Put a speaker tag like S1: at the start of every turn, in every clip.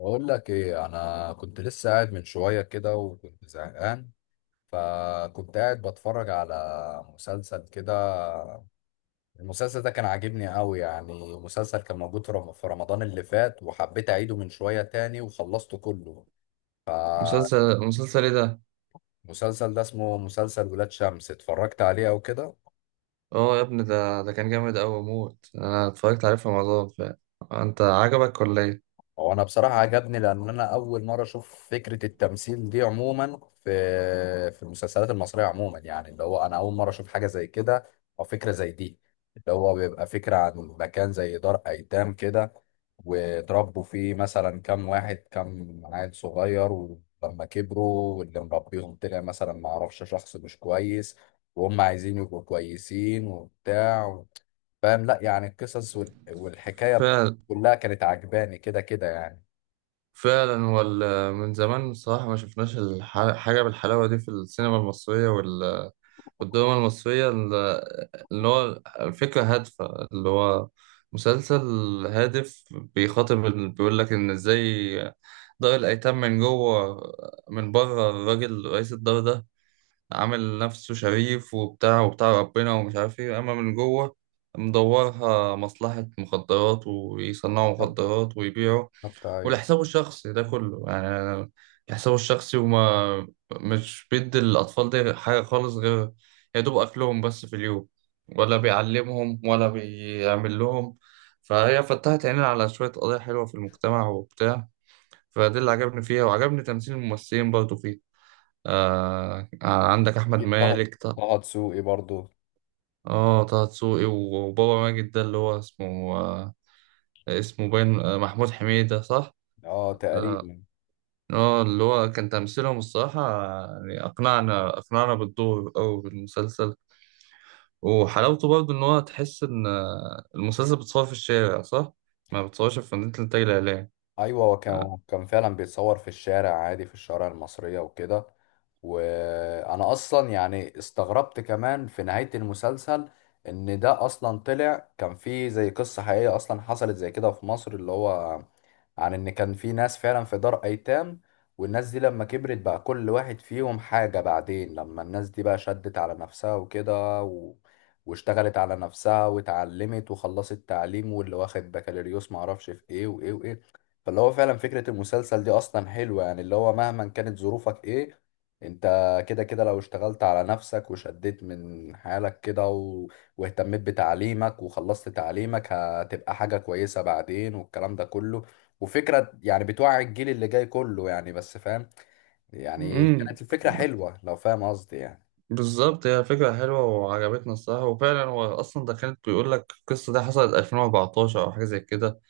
S1: بقول لك ايه، انا كنت لسه قاعد من شويه كده وكنت زهقان. فكنت قاعد بتفرج على مسلسل كده. المسلسل ده كان عاجبني قوي يعني. مسلسل كان موجود في في رمضان اللي فات، وحبيت اعيده من شويه تاني وخلصته كله. فالمسلسل
S2: مسلسل ايه ده؟
S1: ده اسمه مسلسل ولاد شمس، اتفرجت عليه او كده.
S2: اه يا ابني، ده كان جامد أوي موت. أنا اتفرجت عليه في رمضان فعلا. أنت عجبك ولا ايه؟
S1: هو انا بصراحه عجبني، لان انا اول مره اشوف فكره التمثيل دي عموما في المسلسلات المصريه عموما. يعني اللي هو انا اول مره اشوف حاجه زي كده او فكره زي دي. اللي هو بيبقى فكره عن مكان زي دار ايتام كده، وتربوا فيه مثلا كام واحد كام عيل صغير، ولما كبروا واللي مربيهم طلع مثلا ما اعرفش شخص مش كويس، وهم عايزين يبقوا كويسين وبتاع. فاهم؟ لا يعني القصص والحكاية
S2: فعلا،
S1: كلها كانت عجباني كده كده يعني.
S2: فعلا. هو من زمان الصراحة ما شفناش حاجة بالحلاوة دي في السينما المصرية والدراما المصرية اللي هو الفكرة هادفة. اللي هو مسلسل هادف بيخاطب بيقول لك إن إزاي دار الأيتام من جوه. من بره الراجل رئيس الدار ده عامل نفسه شريف وبتاع وبتاع ربنا ومش عارف ايه، اما من جوه مدورها مصلحة مخدرات ويصنعوا
S1: بالظبط.
S2: مخدرات ويبيعوا
S1: بالظبط، ايوه.
S2: ولحسابه الشخصي ده كله. يعني لحسابه الشخصي، وما مش بيدي الأطفال دي حاجة خالص غير يا دوب أكلهم بس في اليوم، ولا بيعلمهم ولا بيعمل لهم. فهي فتحت عينينا على شوية قضايا حلوة في المجتمع وبتاع. فده اللي عجبني فيها، وعجبني تمثيل الممثلين برضه فيها. آه، آه، عندك احمد
S1: اكيد طه.
S2: مالك
S1: طه دسوقي برضو.
S2: اه، طه دسوقي، وبابا ماجد ده اللي هو اسمه اسمه باين، محمود حميدة صح.
S1: اه تقريبا.
S2: اه، اللي هو كان تمثيلهم الصراحة، يعني اقنعنا بالدور او بالمسلسل. وحلاوته برضه ان هو تحس ان المسلسل بتصور في الشارع صح، ما بتصورش في مدينة الانتاج الاعلامي.
S1: ايوه، هو كان
S2: آه،
S1: هو كان فعلا بيتصور في الشارع عادي، في الشوارع المصريه وكده. وانا اصلا يعني استغربت كمان في نهايه المسلسل، ان ده اصلا طلع كان في زي قصه حقيقيه اصلا حصلت زي كده في مصر. اللي هو عن ان كان في ناس فعلا في دار ايتام، والناس دي لما كبرت بقى كل واحد فيهم حاجة. بعدين لما الناس دي بقى شدت على نفسها وكده، واشتغلت على نفسها واتعلمت وخلصت تعليم، واللي واخد بكالوريوس معرفش في ايه وايه وايه. فاللي هو فعلا فكرة المسلسل دي اصلا حلوة يعني. اللي هو مهما كانت ظروفك ايه، انت كده كده لو اشتغلت على نفسك وشديت من حالك كده، واهتميت بتعليمك وخلصت تعليمك، هتبقى حاجة كويسة بعدين، والكلام ده كله. وفكرة يعني بتوعي الجيل اللي جاي كله يعني، بس فاهم؟ يعني
S2: امم
S1: كانت الفكرة حلوة لو فاهم قصدي يعني.
S2: بالظبط، هي فكرة حلوة وعجبتنا الصراحة، وفعلا هو أصلا ده كانت بيقول لك القصة دي حصلت 2014 أو حاجة زي كده.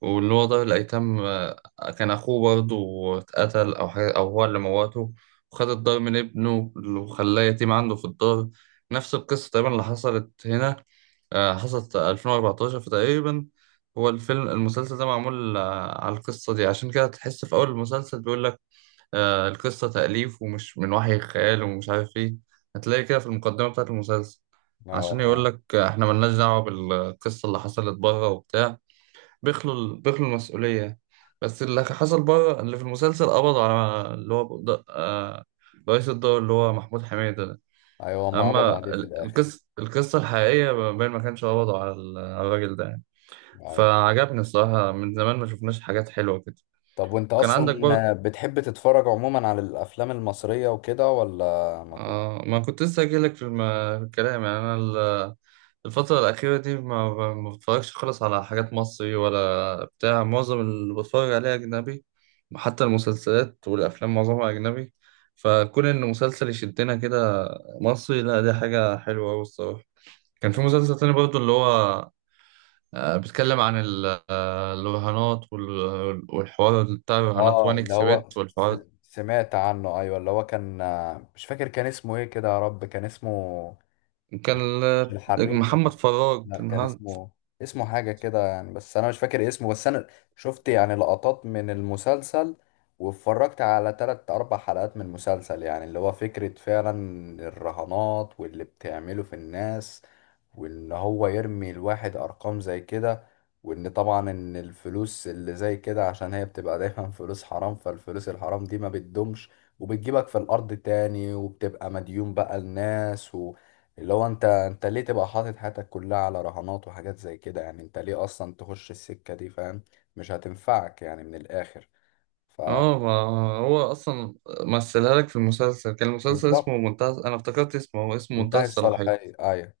S2: واللي هو ضابط الأيتام، كان أخوه برضه اتقتل أو حاجة، أو هو اللي موته. وخد الدار من ابنه وخلاه يتيم عنده في الدار. نفس القصة تقريبا اللي حصلت هنا. حصلت 2014 فتقريبا. هو الفيلم المسلسل ده معمول على القصة دي. عشان كده تحس في أول المسلسل بيقول لك القصة تأليف ومش من وحي الخيال ومش عارف إيه. هتلاقي كده في المقدمة بتاعة المسلسل.
S1: اه
S2: عشان يقول
S1: اه.
S2: لك إحنا ملناش دعوة بالقصة اللي حصلت بره وبتاع. بيخلوا المسؤولية. بس اللي حصل بره اللي في المسلسل قبضوا على اللي هو رئيس الدور اللي هو محمود حميدة ده.
S1: ايوه، ما قبض
S2: أما
S1: عليه في الاخر.
S2: القصة الحقيقية باين ما كانش قبضوا على على الراجل ده يعني.
S1: ايوه.
S2: فعجبني الصراحة، من زمان ما شفناش حاجات حلوة كده.
S1: طب وانت
S2: وكان عندك برضه.
S1: اصلا بتحب تتفرج عموما على الافلام المصرية وكده، ولا؟ ما كنت.
S2: آه، ما كنت لسه أجيلك في في الكلام. يعني أنا الفترة الأخيرة دي ما بتفرجش خالص على حاجات مصري ولا بتاع. معظم اللي بتفرج عليه أجنبي، حتى المسلسلات والأفلام معظمها أجنبي. فكون إن مسلسل يشدنا كده مصري، لا، دي حاجة حلوة أوي الصراحة. كان في مسلسل تاني برضه اللي هو بيتكلم عن الرهانات والحوار بتاع الرهانات،
S1: اه
S2: وان
S1: اللي
S2: اكس
S1: هو
S2: بت والحوار ده.
S1: سمعت عنه، ايوه، اللي هو كان. مش فاكر كان اسمه ايه كده، يا رب كان اسمه.
S2: كان
S1: مش الحريف.
S2: محمد فراج
S1: لا
S2: كان.
S1: كان اسمه حاجة كده يعني، بس أنا مش فاكر اسمه. بس أنا شفت يعني لقطات من المسلسل، واتفرجت على تلات أربع حلقات من المسلسل. يعني اللي هو فكرة فعلا الرهانات واللي بتعمله في الناس، وان هو يرمي الواحد ارقام زي كده. وان طبعا ان الفلوس اللي زي كده، عشان هي بتبقى دايما فلوس حرام، فالفلوس الحرام دي ما بتدومش وبتجيبك في الارض تاني، وبتبقى مديون بقى الناس اللي هو انت ليه تبقى حاطط حياتك كلها على رهانات وحاجات زي كده؟ يعني انت ليه اصلا تخش السكة دي؟ فاهم؟ مش هتنفعك يعني من الاخر.
S2: اه، ما هو اصلا مثلها لك في المسلسل. كان المسلسل اسمه
S1: فبالظبط.
S2: منتهى، انا افتكرت اسمه، هو اسمه منتهى
S1: منتهي
S2: الصلاحية.
S1: الصلاحية، ايوه.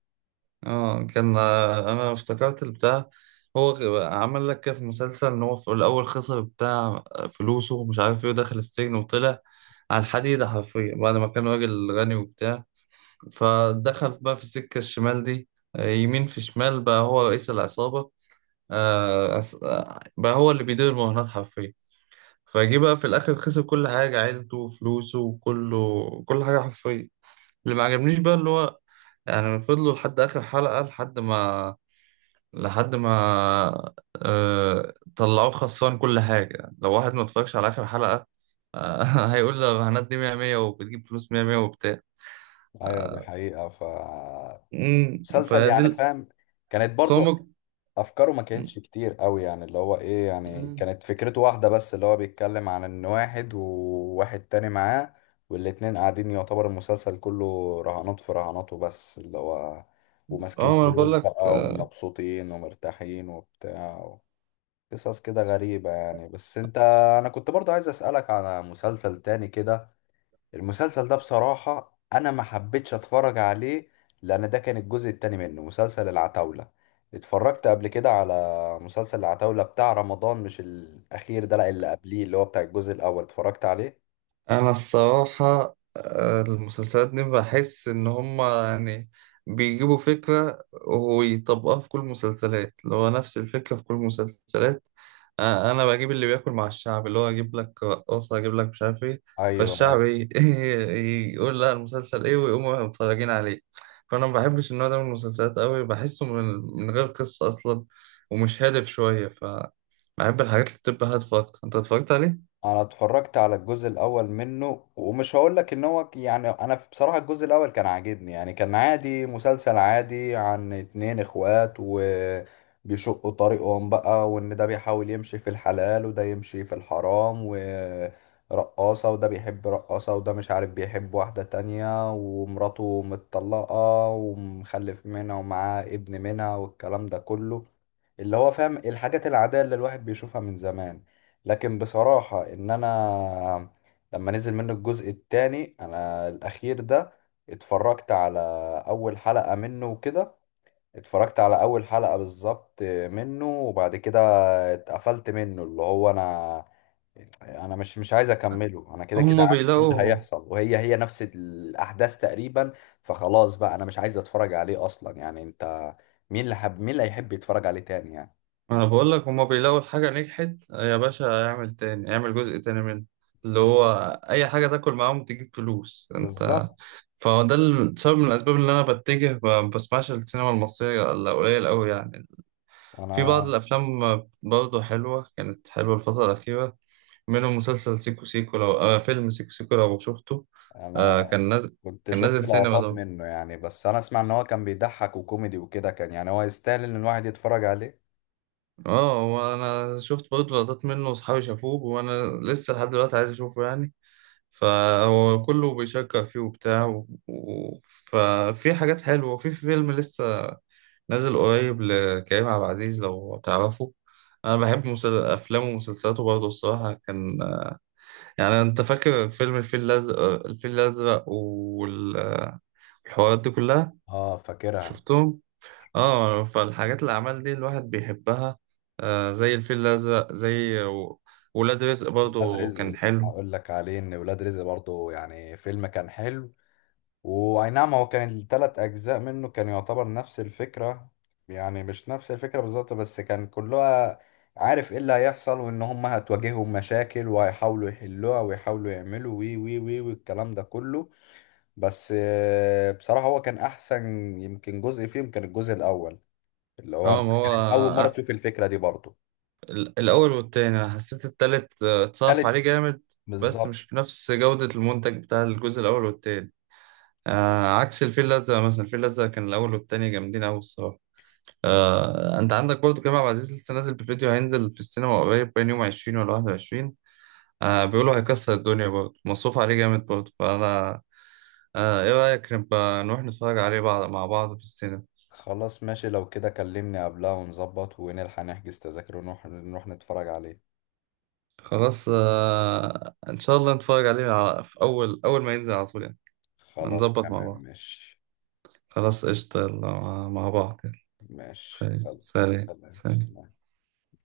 S2: اه، كان، انا افتكرت البتاع. هو عمل لك كده في المسلسل ان هو في الاول خسر بتاع فلوسه ومش عارف ايه، ودخل السجن وطلع على الحديدة حرفيا بعد ما كان راجل غني وبتاع. فدخل بقى في السكة الشمال دي. يمين في شمال، بقى هو رئيس العصابة. بقى هو اللي بيدير المهنات حرفيا. فجه بقى في الاخر خسر كل حاجه، عيلته وفلوسه وكله، كل حاجه حرفيا. اللي ما عجبنيش بقى اللي هو، يعني فضلوا لحد اخر حلقه لحد ما طلعوه خسران كل حاجه، لو واحد ما اتفرجش على اخر حلقه. آه... هيقول الرهانات دي 100 100 وبتجيب فلوس 100 100 وبتاع.
S1: ايوه دي
S2: آه،
S1: حقيقة. مسلسل يعني،
S2: فدي
S1: فاهم؟ كانت برضو
S2: التصامك.
S1: افكاره ما كانتش كتير قوي يعني. اللي هو ايه يعني،
S2: مم،
S1: كانت فكرته واحده بس، اللي هو بيتكلم عن ان واحد وواحد تاني معاه، والاتنين قاعدين يعتبر المسلسل كله رهانات في رهانات وبس. اللي هو وماسكين
S2: اه، ما انا بقول
S1: فلوس
S2: لك.
S1: بقى ومبسوطين ومرتاحين وبتاع. قصص كده غريبة يعني. بس انت، انا كنت برضه عايز اسألك على مسلسل تاني كده. المسلسل ده بصراحة أنا ما حبيتش أتفرج عليه، لأن ده كان الجزء التاني منه، مسلسل العتاولة. اتفرجت قبل كده على مسلسل العتاولة بتاع رمضان، مش الأخير ده لأ، اللي قبليه اللي هو بتاع الجزء الأول اتفرجت عليه.
S2: انا الصراحه، المسلسلات دي بحس ان هما يعني بيجيبوا فكره ويطبقوها في كل المسلسلات، اللي هو نفس الفكره في كل المسلسلات. انا بجيب اللي بياكل مع الشعب، اللي هو اجيب لك رقاصه، اجيب لك مش عارف ايه.
S1: أيوه.
S2: فالشعب ايه؟ يقول لا، المسلسل ايه، ويقوموا متفرجين عليه. فانا ما بحبش النوع ده من المسلسلات قوي، بحسه من غير قصه اصلا، ومش هادف شويه، ف بحب الحاجات اللي بتبقى هادفه اكتر. انت اتفرجت عليه؟
S1: انا اتفرجت على الجزء الاول منه، ومش هقول لك ان هو يعني انا بصراحة الجزء الاول كان عاجبني يعني. كان عادي، مسلسل عادي عن اتنين اخوات وبيشقوا طريقهم بقى، وان ده بيحاول يمشي في الحلال وده يمشي في الحرام ورقاصة، وده بيحب رقاصة وده مش عارف بيحب واحدة تانية، ومراته متطلقة ومخلف منها ومعاه ابن منها، والكلام ده كله. اللي هو فاهم الحاجات العادية اللي الواحد بيشوفها من زمان. لكن بصراحة ان انا لما نزل منه الجزء التاني، انا الاخير ده، اتفرجت على اول حلقة منه وكده. اتفرجت على اول حلقة بالظبط منه، وبعد كده اتقفلت منه. اللي هو انا، انا مش عايز اكمله. انا كده كده
S2: هما
S1: عارف ايه اللي
S2: بيلاقوا.
S1: هيحصل، وهي هي نفس الاحداث تقريبا. فخلاص بقى انا مش عايز اتفرج عليه اصلا يعني. انت مين اللي حب؟ مين اللي هيحب يتفرج عليه تاني يعني؟
S2: ما انا بقول لك، هما بيلاقوا الحاجة نجحت يا باشا، اعمل تاني، اعمل جزء تاني منها. اللي هو اي حاجة تاكل معاهم تجيب فلوس. انت.
S1: بالظبط.
S2: فده سبب من الاسباب اللي انا بتجه ما بسمعش السينما المصرية الا قليل قوي يعني. في بعض
S1: وانا،
S2: الافلام برضه حلوة، كانت حلوة الفترة الاخيرة، منهم مسلسل سيكو سيكو، لو فيلم سيكو سيكو لو شفته. آه،
S1: انا
S2: كان نازل
S1: كنت
S2: كان
S1: شفت
S2: نازل سينما
S1: لقطات
S2: ده.
S1: منه يعني، بس انا اسمع ان هو كان بيضحك وكوميدي وكده، كان يعني هو يستاهل ان الواحد يتفرج عليه.
S2: اه، وانا شفت برضه لقطات منه، واصحابي شافوه، وانا لسه لحد دلوقتي عايز اشوفه يعني. فهو كله بيشكر فيه وبتاع ففي حاجات حلوة. وفي فيلم لسه نازل قريب لكريم عبد العزيز لو تعرفه. أنا بحب أفلامه ومسلسلاته برضه الصراحة. كان، يعني، أنت فاكر فيلم الفيل الأزرق؟ الفيل الأزرق والحوارات دي كلها،
S1: اه فاكرها.
S2: شفتهم؟ اه، فالحاجات، الأعمال دي الواحد بيحبها. آه، زي الفيل الأزرق، زي ولاد رزق
S1: ولاد
S2: برضه
S1: رزق،
S2: كان
S1: لسه
S2: حلو.
S1: هقول لك عليه ان ولاد رزق برضه يعني فيلم كان حلو. واي نعم، هو كان الثلاث اجزاء منه كان يعتبر نفس الفكرة. يعني مش نفس الفكرة بالظبط، بس كان كلها عارف ايه اللي هيحصل، وان هم هتواجههم مشاكل وهيحاولوا يحلوها ويحاولوا يعملوا وي وي وي، والكلام ده كله. بس بصراحة هو كان أحسن. يمكن جزء فيهم كان الجزء الأول، اللي هو
S2: اه،
S1: أنت
S2: ما هو
S1: كانت أول مرة تشوف الفكرة دي برضه.
S2: الأول والتاني، أنا حسيت التالت اتصرف عليه
S1: تالت،
S2: جامد. بس
S1: بالظبط.
S2: مش بنفس جودة المنتج بتاع الجزء الأول والتاني. آه، عكس الفيل الأزرق مثلا، الفيل الأزرق كان الأول والتاني جامدين أوي الصراحة. آه، أنت عندك برضه كريم عبد العزيز لسه نازل بفيديو، هينزل في السينما قريب، بين يوم 20 ولا 21. آه، بيقولوا هيكسر الدنيا برضه، مصروف عليه جامد برضه. فأنا. آه، إيه رأيك نبقى نروح نتفرج عليه، بعض مع بعض، في السينما؟
S1: خلاص ماشي، لو كده كلمني قبلها ونظبط ونلحق نحجز تذاكر، ونروح نتفرج عليه.
S2: خلاص، آه، إن شاء الله نتفرج عليه في أول، أول ما ينزل، على طول يعني.
S1: خلاص
S2: هنظبط مع
S1: تمام،
S2: بعض.
S1: ماشي.
S2: خلاص قشطة، يلا، مع بعض، يلا.
S1: ماشي
S2: سلام،
S1: يلا.
S2: سلام، سلام.
S1: سلام.